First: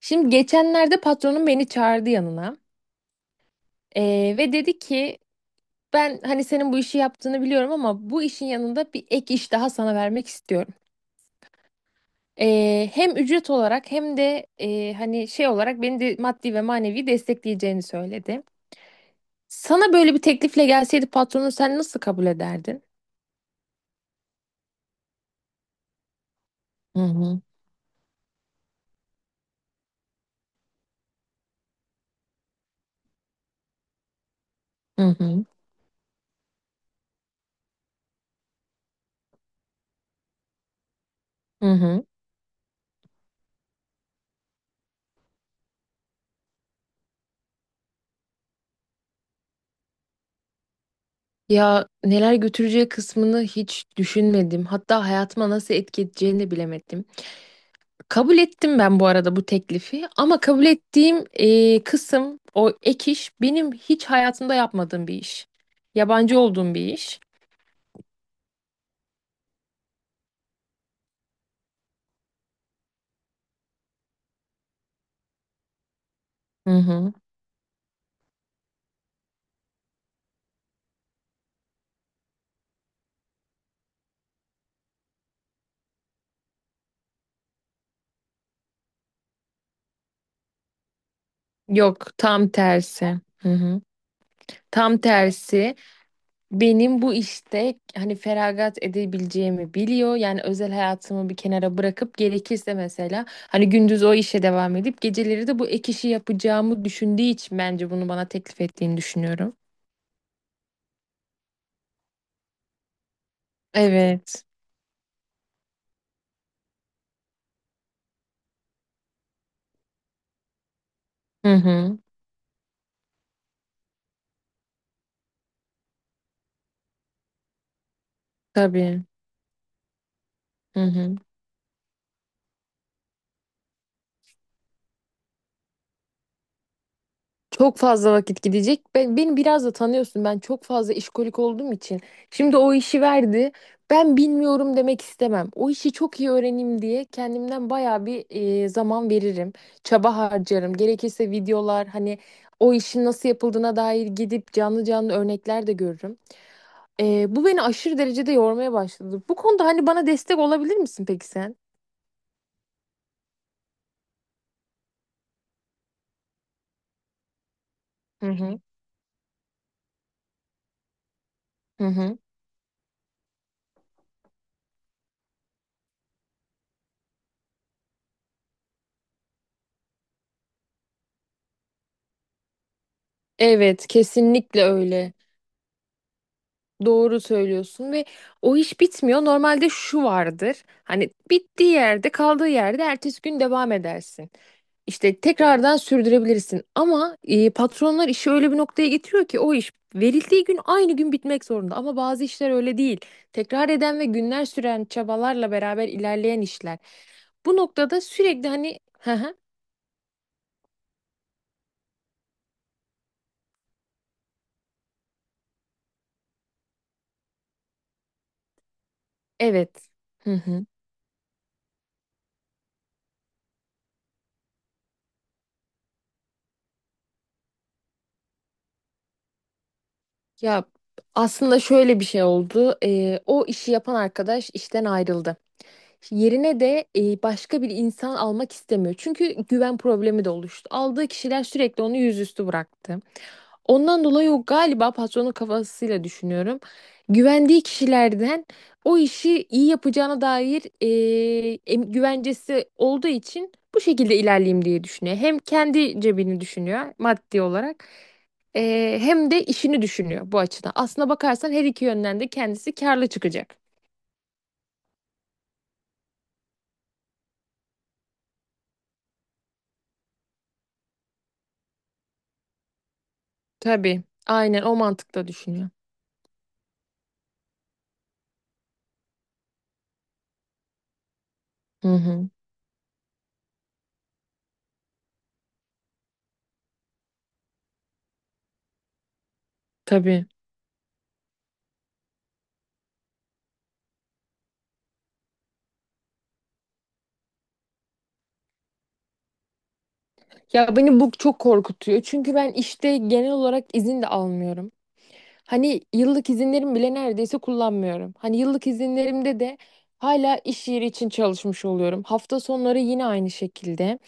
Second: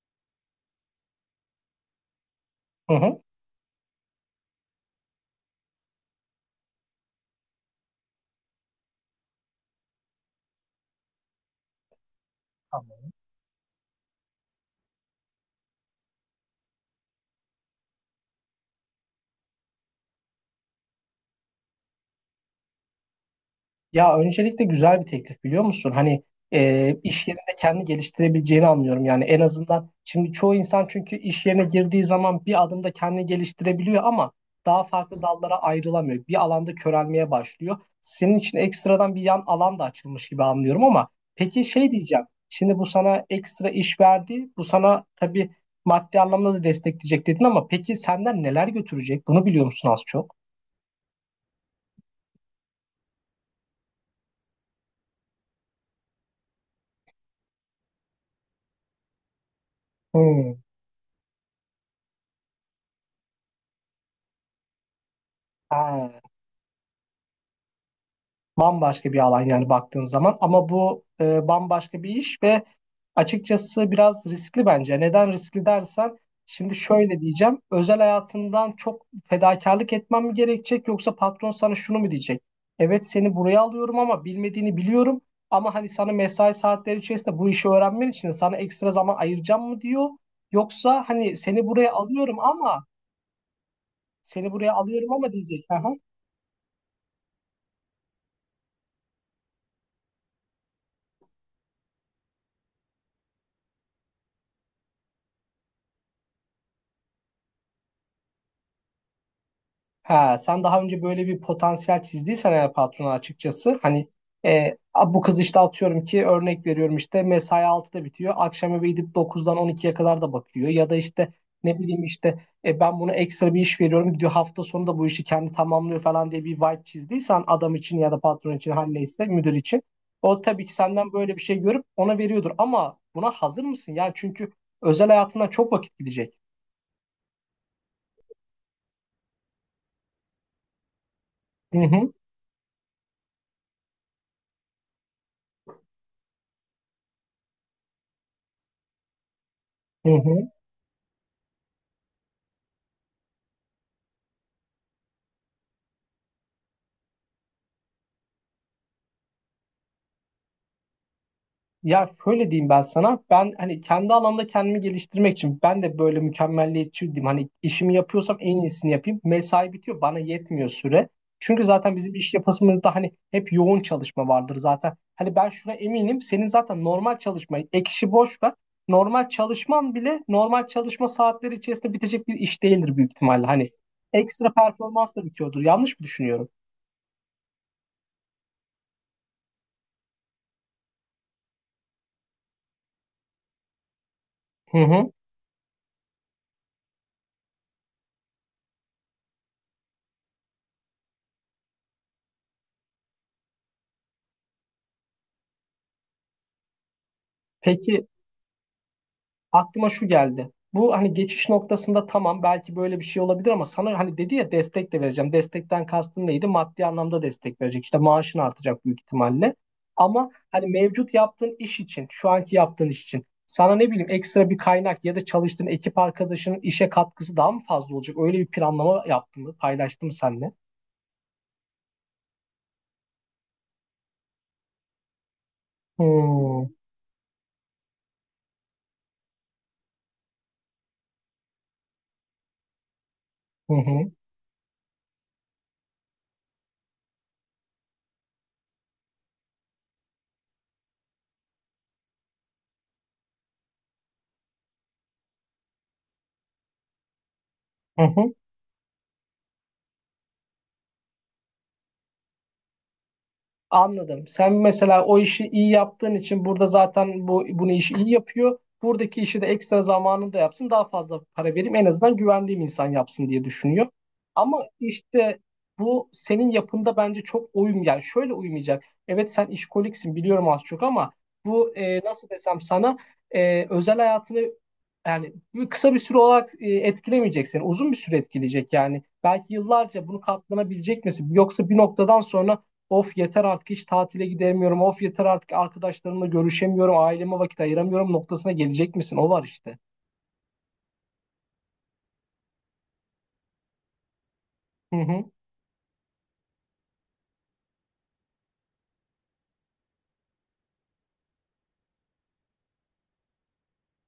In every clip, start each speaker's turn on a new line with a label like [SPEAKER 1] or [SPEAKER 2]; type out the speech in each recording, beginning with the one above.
[SPEAKER 1] Şimdi geçenlerde patronum beni çağırdı yanına.
[SPEAKER 2] Hı hı.
[SPEAKER 1] Ve dedi ki ben hani senin bu işi yaptığını biliyorum ama bu işin yanında bir ek iş daha sana vermek istiyorum.
[SPEAKER 2] Anladım.
[SPEAKER 1] Hem ücret olarak hem de hani şey olarak beni de maddi ve manevi destekleyeceğini söyledi. Sana böyle bir teklifle gelseydi patronun sen nasıl kabul ederdin?
[SPEAKER 2] Ya öncelikle güzel bir teklif biliyor musun? Hani
[SPEAKER 1] Hı
[SPEAKER 2] iş
[SPEAKER 1] hı,
[SPEAKER 2] yerinde kendi geliştirebileceğini anlıyorum. Yani en azından şimdi çoğu insan çünkü iş yerine girdiği zaman bir adımda kendini geliştirebiliyor ama daha
[SPEAKER 1] hı
[SPEAKER 2] farklı
[SPEAKER 1] hı,
[SPEAKER 2] dallara ayrılamıyor. Bir alanda körelmeye başlıyor. Senin için ekstradan bir yan alan da açılmış gibi anlıyorum ama peki
[SPEAKER 1] hı
[SPEAKER 2] şey
[SPEAKER 1] hı.
[SPEAKER 2] diyeceğim. Şimdi bu sana ekstra iş verdi. Bu sana tabii maddi anlamda da destekleyecek dedin ama peki senden neler götürecek? Bunu biliyor musun az çok?
[SPEAKER 1] Ya neler götüreceği kısmını hiç düşünmedim. Hatta hayatıma nasıl etki edeceğini de bilemedim. Kabul ettim ben bu arada bu teklifi ama
[SPEAKER 2] Hmm.
[SPEAKER 1] kabul ettiğim kısım o ek iş benim hiç hayatımda yapmadığım bir iş.
[SPEAKER 2] Ha.
[SPEAKER 1] Yabancı olduğum bir iş.
[SPEAKER 2] Bambaşka bir alan yani baktığın zaman ama bu bambaşka bir iş ve açıkçası biraz riskli bence. Neden riskli dersen
[SPEAKER 1] Hı
[SPEAKER 2] şimdi
[SPEAKER 1] hı.
[SPEAKER 2] şöyle diyeceğim. Özel hayatından çok fedakarlık etmem mi gerekecek yoksa patron sana şunu mu diyecek? Evet, seni buraya alıyorum ama bilmediğini biliyorum ama hani sana mesai saatleri içerisinde bu işi öğrenmen için sana ekstra zaman ayıracağım mı diyor. Yoksa hani seni buraya
[SPEAKER 1] Yok
[SPEAKER 2] alıyorum
[SPEAKER 1] tam
[SPEAKER 2] ama
[SPEAKER 1] tersi. Hı hı.
[SPEAKER 2] seni buraya
[SPEAKER 1] Tam
[SPEAKER 2] alıyorum ama diyecek.
[SPEAKER 1] tersi benim bu işte hani feragat edebileceğimi biliyor. Yani özel hayatımı bir kenara bırakıp gerekirse mesela hani gündüz o işe devam edip geceleri de bu ek işi yapacağımı düşündüğü için bence bunu bana teklif ettiğini düşünüyorum.
[SPEAKER 2] Ha, sen daha önce böyle bir potansiyel çizdiysen eğer patrona açıkçası hani
[SPEAKER 1] Evet.
[SPEAKER 2] "A, bu kız işte atıyorum ki örnek veriyorum işte mesai 6'da bitiyor. Akşam eve gidip 9'dan 12'ye kadar da bakıyor. Ya da işte
[SPEAKER 1] Hı
[SPEAKER 2] ne
[SPEAKER 1] hı.
[SPEAKER 2] bileyim işte ben buna ekstra bir iş veriyorum, gidiyor hafta sonu da bu işi kendi tamamlıyor falan" diye bir vibe çizdiysen adam için ya da patron için her
[SPEAKER 1] Tabii.
[SPEAKER 2] neyse müdür için. O tabii ki
[SPEAKER 1] Hı
[SPEAKER 2] senden
[SPEAKER 1] hı.
[SPEAKER 2] böyle bir şey görüp ona veriyordur ama buna hazır mısın? Yani çünkü özel hayatından çok vakit gidecek.
[SPEAKER 1] Çok fazla vakit gidecek. Beni biraz da tanıyorsun. Ben çok fazla işkolik olduğum
[SPEAKER 2] Hı
[SPEAKER 1] için.
[SPEAKER 2] hı,
[SPEAKER 1] Şimdi o işi verdi. Ben bilmiyorum demek istemem. O işi çok iyi öğreneyim diye kendimden bayağı bir zaman veririm.
[SPEAKER 2] hı
[SPEAKER 1] Çaba
[SPEAKER 2] hı.
[SPEAKER 1] harcarım. Gerekirse videolar hani o işin nasıl yapıldığına dair gidip canlı canlı örnekler de görürüm. Bu beni aşırı derecede yormaya başladı. Bu konuda hani bana destek olabilir misin peki sen?
[SPEAKER 2] Ya şöyle diyeyim ben sana. Ben hani kendi alanda kendimi geliştirmek için ben de böyle mükemmelliyetçi diyeyim. Hani işimi
[SPEAKER 1] Hı
[SPEAKER 2] yapıyorsam en
[SPEAKER 1] hı.
[SPEAKER 2] iyisini yapayım. Mesai bitiyor. Bana yetmiyor süre. Çünkü
[SPEAKER 1] Hı
[SPEAKER 2] zaten bizim
[SPEAKER 1] hı.
[SPEAKER 2] iş yapısımızda hani hep yoğun çalışma vardır zaten. Hani ben şuna eminim. Senin zaten normal çalışma, ek işi boş ver. Normal çalışman bile normal çalışma saatleri içerisinde bitecek bir iş değildir büyük ihtimalle. Hani
[SPEAKER 1] Evet,
[SPEAKER 2] ekstra
[SPEAKER 1] kesinlikle öyle.
[SPEAKER 2] performans da bitiyordur. Yanlış mı düşünüyorum?
[SPEAKER 1] Doğru söylüyorsun ve o iş bitmiyor. Normalde şu vardır. Hani bittiği yerde, kaldığı yerde ertesi gün devam edersin.
[SPEAKER 2] Hı hı.
[SPEAKER 1] İşte tekrardan sürdürebilirsin. Ama patronlar işi öyle bir noktaya getiriyor ki o iş verildiği gün aynı gün bitmek zorunda. Ama bazı işler öyle değil. Tekrar eden ve günler süren çabalarla beraber ilerleyen işler. Bu noktada
[SPEAKER 2] Peki
[SPEAKER 1] sürekli hani hı hı,
[SPEAKER 2] aklıma şu geldi. Bu hani geçiş noktasında tamam, belki böyle bir şey olabilir ama sana hani dedi ya destek de vereceğim. Destekten kastın neydi? Maddi anlamda destek verecek. İşte maaşın artacak büyük ihtimalle.
[SPEAKER 1] evet.
[SPEAKER 2] Ama
[SPEAKER 1] Hı
[SPEAKER 2] hani
[SPEAKER 1] hı.
[SPEAKER 2] mevcut yaptığın iş için, şu anki yaptığın iş için sana ne bileyim ekstra bir kaynak ya da çalıştığın ekip arkadaşının işe katkısı daha mı fazla olacak? Öyle bir planlama yaptın mı? Paylaştın mı seninle?
[SPEAKER 1] Ya aslında şöyle bir şey oldu. O işi yapan arkadaş işten ayrıldı. Yerine
[SPEAKER 2] Hmm. Hı
[SPEAKER 1] de başka bir insan almak istemiyor. Çünkü güven problemi de oluştu. Aldığı kişiler sürekli onu yüzüstü bıraktı. Ondan
[SPEAKER 2] hı.
[SPEAKER 1] dolayı o galiba patronun kafasıyla düşünüyorum. Güvendiği kişilerden o işi iyi yapacağına dair güvencesi olduğu için bu şekilde ilerleyeyim diye düşünüyor. Hem kendi cebini düşünüyor maddi olarak,
[SPEAKER 2] Hı hı.
[SPEAKER 1] hem de işini düşünüyor bu açıdan. Aslına bakarsan her iki yönden de kendisi karlı çıkacak.
[SPEAKER 2] Anladım. Sen mesela o işi iyi yaptığın için burada zaten bu bunu işi iyi yapıyor. Buradaki işi de ekstra zamanında yapsın, daha fazla para vereyim. En azından güvendiğim insan yapsın diye düşünüyor.
[SPEAKER 1] Tabii, aynen
[SPEAKER 2] Ama
[SPEAKER 1] o mantıkla
[SPEAKER 2] işte
[SPEAKER 1] düşünüyor.
[SPEAKER 2] bu senin yapında bence çok uyum, yani şöyle uymayacak. Evet, sen işkoliksin biliyorum az çok ama bu
[SPEAKER 1] Hı
[SPEAKER 2] nasıl
[SPEAKER 1] hı.
[SPEAKER 2] desem sana, özel hayatını yani kısa bir süre olarak etkilemeyecek seni. Uzun bir süre etkileyecek yani. Belki yıllarca bunu
[SPEAKER 1] Tabii.
[SPEAKER 2] katlanabilecek misin? Yoksa bir noktadan sonra, "Of, yeter artık hiç tatile gidemiyorum. Of, yeter artık arkadaşlarımla görüşemiyorum. Aileme vakit ayıramıyorum" noktasına gelecek misin? O var işte.
[SPEAKER 1] Ya beni bu çok korkutuyor. Çünkü ben işte genel olarak izin de almıyorum.
[SPEAKER 2] Hı hı.
[SPEAKER 1] Hani yıllık izinlerim bile neredeyse kullanmıyorum. Hani yıllık izinlerimde de hala iş yeri için çalışmış oluyorum. Hafta sonları yine aynı şekilde.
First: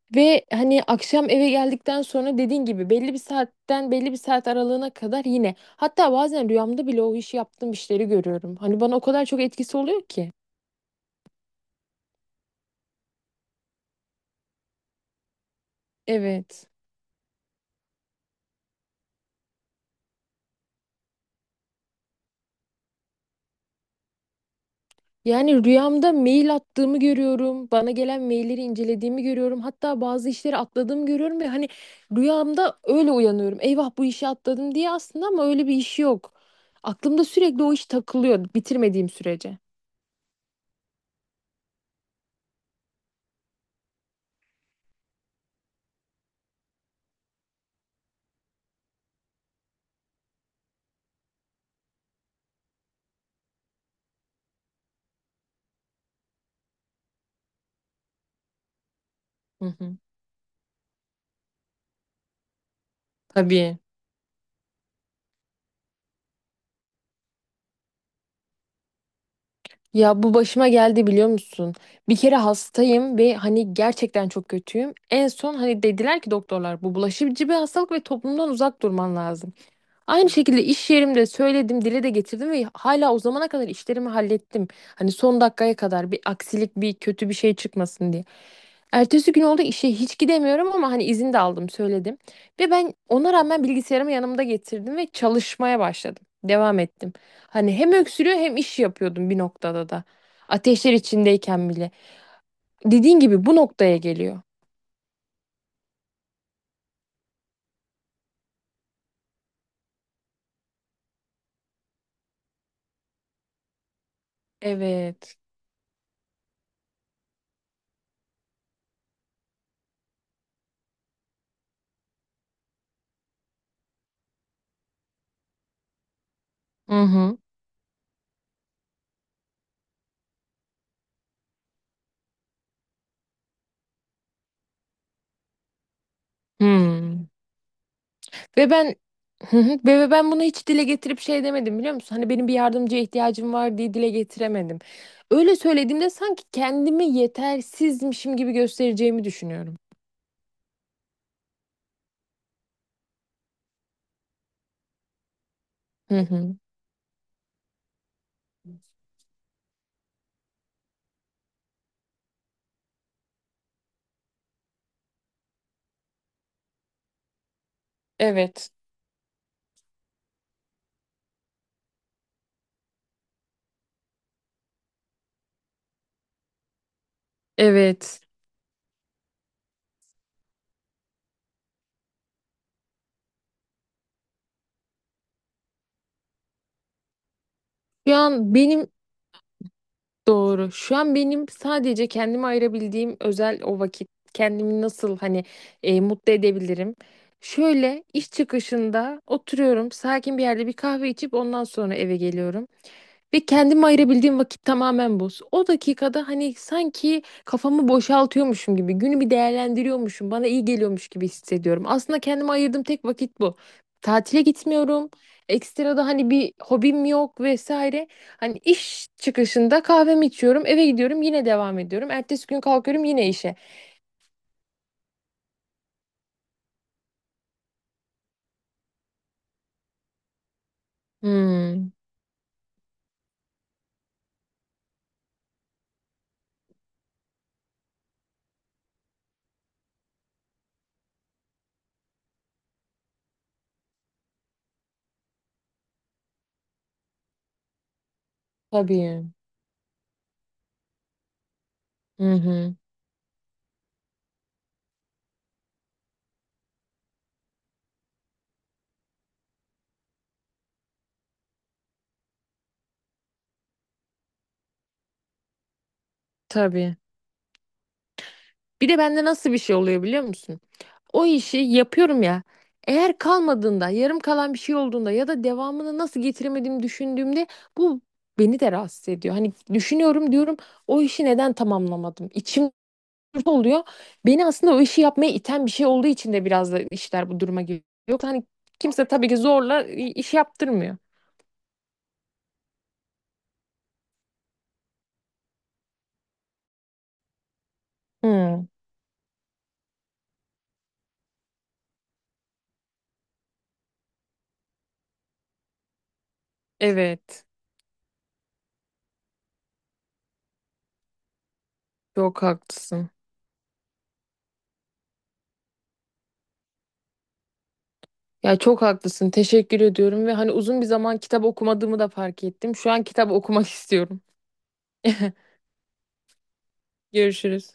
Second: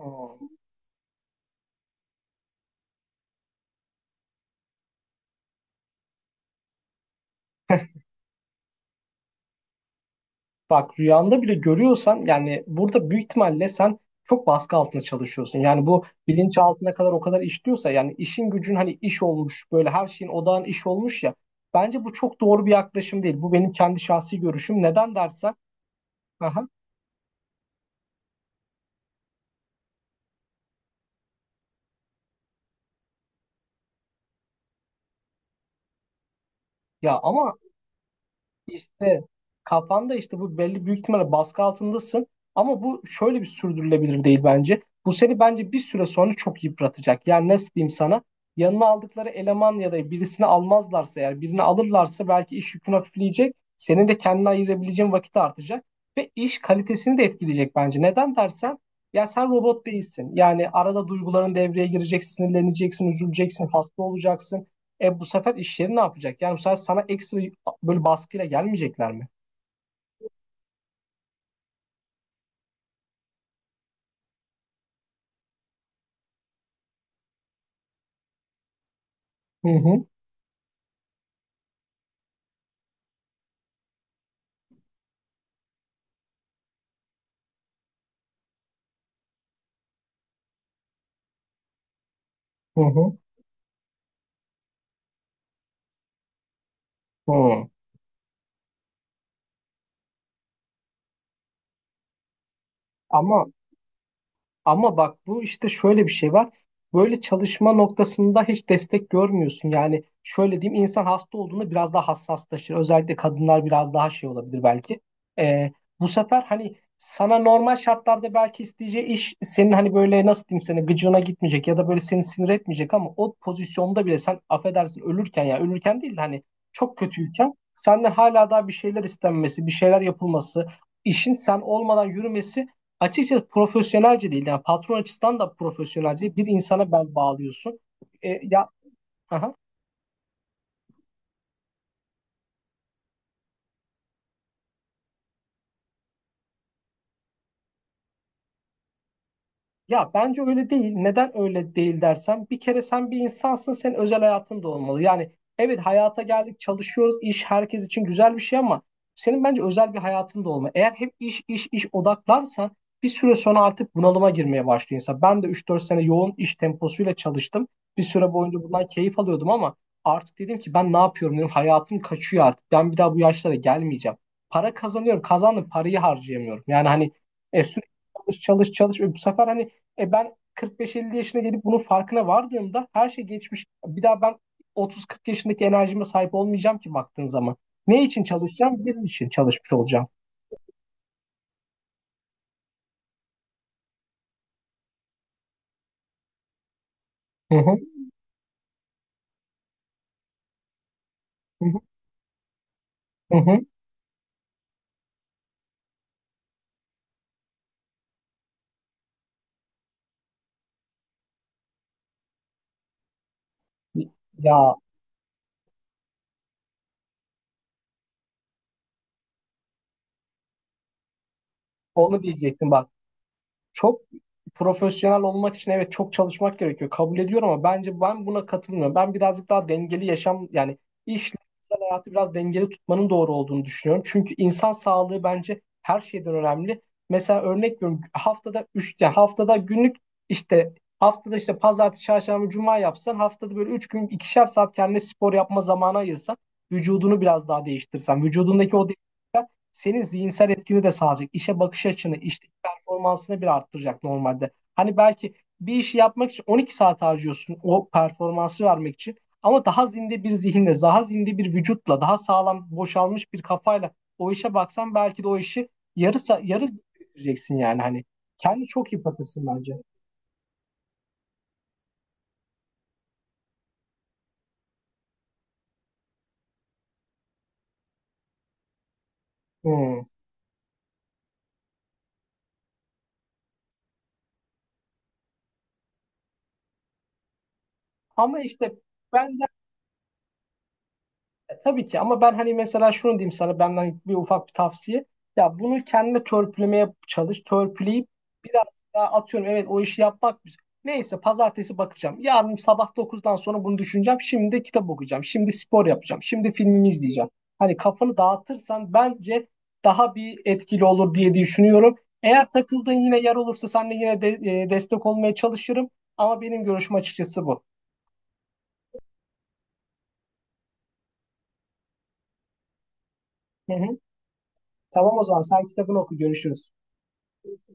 [SPEAKER 2] Hı.
[SPEAKER 1] Ve hani akşam eve geldikten sonra dediğin gibi belli bir saatten belli bir saat aralığına kadar yine. Hatta bazen rüyamda bile o işi yaptığım işleri görüyorum. Hani bana o kadar çok etkisi oluyor ki.
[SPEAKER 2] Bak, rüyanda bile görüyorsan yani burada büyük ihtimalle sen çok baskı altında çalışıyorsun. Yani bu bilinç
[SPEAKER 1] Evet.
[SPEAKER 2] altına kadar o kadar işliyorsa, yani işin gücün hani iş olmuş, böyle her şeyin odağın iş olmuş ya. Bence bu çok doğru bir yaklaşım değil. Bu benim kendi şahsi görüşüm. Neden dersen?
[SPEAKER 1] Yani rüyamda mail
[SPEAKER 2] Aha.
[SPEAKER 1] attığımı görüyorum. Bana gelen mailleri incelediğimi görüyorum. Hatta bazı işleri atladığımı görüyorum ve hani rüyamda öyle uyanıyorum. Eyvah bu işi atladım diye aslında ama öyle bir iş yok.
[SPEAKER 2] Ya
[SPEAKER 1] Aklımda
[SPEAKER 2] ama
[SPEAKER 1] sürekli o iş takılıyor bitirmediğim
[SPEAKER 2] İşte
[SPEAKER 1] sürece.
[SPEAKER 2] kafanda işte bu belli, büyük ihtimalle baskı altındasın ama bu şöyle bir sürdürülebilir değil bence. Bu seni bence bir süre sonra çok yıpratacak. Yani nasıl diyeyim sana? Yanına aldıkları eleman ya da birisini almazlarsa, eğer birini alırlarsa belki iş yükün hafifleyecek. Senin de kendine ayırabileceğin vakit artacak ve iş kalitesini de etkileyecek bence. Neden dersen, ya sen
[SPEAKER 1] Hı
[SPEAKER 2] robot
[SPEAKER 1] hı.
[SPEAKER 2] değilsin. Yani arada duyguların devreye girecek, sinirleneceksin, üzüleceksin,
[SPEAKER 1] Tabii.
[SPEAKER 2] hasta olacaksın. E, bu sefer iş yeri ne yapacak? Yani bu sefer sana ekstra böyle baskıyla gelmeyecekler mi?
[SPEAKER 1] Ya bu başıma geldi biliyor musun? Bir kere hastayım ve hani gerçekten çok kötüyüm. En son hani dediler ki doktorlar bu bulaşıcı bir hastalık ve toplumdan uzak durman lazım.
[SPEAKER 2] Hı hı,
[SPEAKER 1] Aynı şekilde iş yerimde söyledim, dile de getirdim ve hala o zamana kadar işlerimi hallettim. Hani son dakikaya kadar bir aksilik, bir kötü bir şey çıkmasın diye. Ertesi gün oldu işe hiç gidemiyorum ama hani izin de aldım, söyledim. Ve
[SPEAKER 2] hı
[SPEAKER 1] ben
[SPEAKER 2] hı.
[SPEAKER 1] ona rağmen bilgisayarımı yanımda getirdim ve çalışmaya başladım. Devam ettim.
[SPEAKER 2] Hı.
[SPEAKER 1] Hani hem öksürüyor hem iş yapıyordum bir noktada da. Ateşler içindeyken bile. Dediğin gibi
[SPEAKER 2] Ama
[SPEAKER 1] bu noktaya geliyor.
[SPEAKER 2] Ama bak, bu işte şöyle bir şey var. Böyle çalışma noktasında hiç destek görmüyorsun. Yani şöyle diyeyim, insan hasta olduğunda biraz daha hassaslaşır. Özellikle kadınlar biraz daha şey olabilir belki.
[SPEAKER 1] Evet.
[SPEAKER 2] Ee, bu sefer hani sana normal şartlarda belki isteyeceği iş senin hani böyle nasıl diyeyim sana gıcığına gitmeyecek ya da böyle seni sinir etmeyecek, ama o pozisyonda bile sen affedersin ölürken, ya ölürken değil de hani çok
[SPEAKER 1] Hı hı.
[SPEAKER 2] kötüyken senden hala daha bir şeyler istenmesi, bir şeyler yapılması, işin sen olmadan yürümesi açıkçası profesyonelce değil. Yani patron açısından da profesyonelce değil. Bir insana bel
[SPEAKER 1] Hmm.
[SPEAKER 2] bağlıyorsun. Ya
[SPEAKER 1] Ve ben
[SPEAKER 2] aha.
[SPEAKER 1] Hı hı. ve ben bunu hiç dile getirip şey demedim biliyor musun? Hani benim bir yardımcıya ihtiyacım var diye dile getiremedim. Öyle söylediğimde sanki kendimi yetersizmişim gibi göstereceğimi düşünüyorum.
[SPEAKER 2] Ya bence öyle değil. Neden öyle değil dersen, bir kere sen bir insansın, senin özel hayatın da olmalı. Yani evet,
[SPEAKER 1] Hı
[SPEAKER 2] hayata
[SPEAKER 1] hı.
[SPEAKER 2] geldik, çalışıyoruz, iş herkes için güzel bir şey ama senin bence özel bir hayatın da olmalı. Eğer hep iş iş iş odaklarsan bir süre sonra artık bunalıma girmeye başlıyor insan. Ben de 3-4 sene yoğun iş temposuyla çalıştım. Bir süre boyunca
[SPEAKER 1] Evet.
[SPEAKER 2] bundan keyif alıyordum ama artık dedim ki ben ne yapıyorum dedim. Hayatım kaçıyor artık. Ben bir daha bu yaşlara gelmeyeceğim. Para kazanıyorum, kazandım, parayı harcayamıyorum. Yani hani sürekli
[SPEAKER 1] Evet.
[SPEAKER 2] çalış çalış çalış ve bu sefer hani ben 45-50 yaşına gelip bunun farkına vardığımda her şey geçmiş. Bir daha ben 30-40 yaşındaki enerjime sahip olmayacağım ki baktığın zaman. Ne
[SPEAKER 1] Şu
[SPEAKER 2] için
[SPEAKER 1] an
[SPEAKER 2] çalışacağım?
[SPEAKER 1] benim
[SPEAKER 2] Benim için çalışmış olacağım.
[SPEAKER 1] Doğru. Şu an benim sadece kendime ayırabildiğim özel o vakit. Kendimi nasıl hani mutlu edebilirim?
[SPEAKER 2] Hı hı,
[SPEAKER 1] Şöyle iş çıkışında oturuyorum, sakin bir yerde bir kahve içip
[SPEAKER 2] hı
[SPEAKER 1] ondan
[SPEAKER 2] hı,
[SPEAKER 1] sonra eve geliyorum.
[SPEAKER 2] hı
[SPEAKER 1] Ve
[SPEAKER 2] hı.
[SPEAKER 1] kendime ayırabildiğim vakit tamamen bu. O dakikada hani sanki kafamı boşaltıyormuşum gibi, günü bir değerlendiriyormuşum, bana iyi geliyormuş gibi hissediyorum. Aslında kendime ayırdığım tek vakit bu. Tatile
[SPEAKER 2] Ya
[SPEAKER 1] gitmiyorum. Ekstra da hani bir hobim yok vesaire. Hani iş çıkışında kahvemi içiyorum, eve gidiyorum, yine devam ediyorum.
[SPEAKER 2] onu
[SPEAKER 1] Ertesi gün
[SPEAKER 2] diyecektim bak.
[SPEAKER 1] kalkıyorum yine işe.
[SPEAKER 2] Çok profesyonel olmak için evet çok çalışmak gerekiyor. Kabul ediyorum ama bence ben buna katılmıyorum. Ben birazcık daha dengeli yaşam, yani işle özel
[SPEAKER 1] Hmm,
[SPEAKER 2] hayatı biraz dengeli tutmanın doğru olduğunu düşünüyorum. Çünkü insan sağlığı bence her şeyden önemli. Mesela örnek veriyorum, haftada 3 yani haftada günlük işte, haftada işte pazartesi, çarşamba, cuma yapsan, haftada böyle 3 gün 2'şer saat kendine spor yapma zamanı ayırsan, vücudunu biraz daha değiştirsen, vücudundaki o
[SPEAKER 1] tabii.
[SPEAKER 2] senin zihinsel etkini de sağlayacak. İşe bakış açını,
[SPEAKER 1] Hı
[SPEAKER 2] işteki
[SPEAKER 1] hı,
[SPEAKER 2] performansını bir arttıracak normalde. Hani belki bir işi yapmak için 12 saat harcıyorsun o performansı vermek için. Ama daha zinde bir zihinle, daha zinde bir vücutla, daha sağlam boşalmış bir kafayla o işe baksan belki de o işi yarı
[SPEAKER 1] tabii.
[SPEAKER 2] bitireceksin yani hani. Kendi
[SPEAKER 1] Bir
[SPEAKER 2] çok
[SPEAKER 1] de bende
[SPEAKER 2] yıpratırsın
[SPEAKER 1] nasıl bir
[SPEAKER 2] bence.
[SPEAKER 1] şey oluyor biliyor musun? O işi yapıyorum ya. Eğer kalmadığında, yarım kalan bir şey olduğunda ya da devamını nasıl getiremediğimi düşündüğümde bu beni de rahatsız ediyor. Hani
[SPEAKER 2] Hmm.
[SPEAKER 1] düşünüyorum diyorum o işi neden tamamlamadım? İçim olursa oluyor. Beni aslında o işi yapmaya iten bir şey olduğu için de biraz da işler bu duruma geliyor. Yoksa
[SPEAKER 2] Ama
[SPEAKER 1] hani
[SPEAKER 2] işte
[SPEAKER 1] kimse tabii ki
[SPEAKER 2] ben
[SPEAKER 1] zorla iş yaptırmıyor.
[SPEAKER 2] Tabii ki ama ben hani mesela şunu diyeyim sana, benden bir ufak bir tavsiye. Ya bunu kendine törpülemeye çalış. Törpüleyip biraz
[SPEAKER 1] Hmm,
[SPEAKER 2] daha, atıyorum, evet o işi yapmak güzel. Neyse, pazartesi bakacağım. Yarın sabah 9'dan sonra bunu düşüneceğim. Şimdi de kitap okuyacağım. Şimdi spor yapacağım. Şimdi filmimi izleyeceğim.
[SPEAKER 1] evet.
[SPEAKER 2] Hani kafanı dağıtırsan bence daha bir etkili olur diye düşünüyorum.
[SPEAKER 1] Çok
[SPEAKER 2] Eğer takıldığın
[SPEAKER 1] haklısın.
[SPEAKER 2] yine yer olursa seninle yine de destek olmaya çalışırım. Ama benim görüşüm açıkçası bu.
[SPEAKER 1] Ya çok haklısın. Teşekkür ediyorum ve hani uzun bir zaman kitap okumadığımı da fark ettim. Şu an kitap okumak
[SPEAKER 2] Hı hı.
[SPEAKER 1] istiyorum.
[SPEAKER 2] Tamam, o zaman sen kitabını oku, görüşürüz.
[SPEAKER 1] Görüşürüz.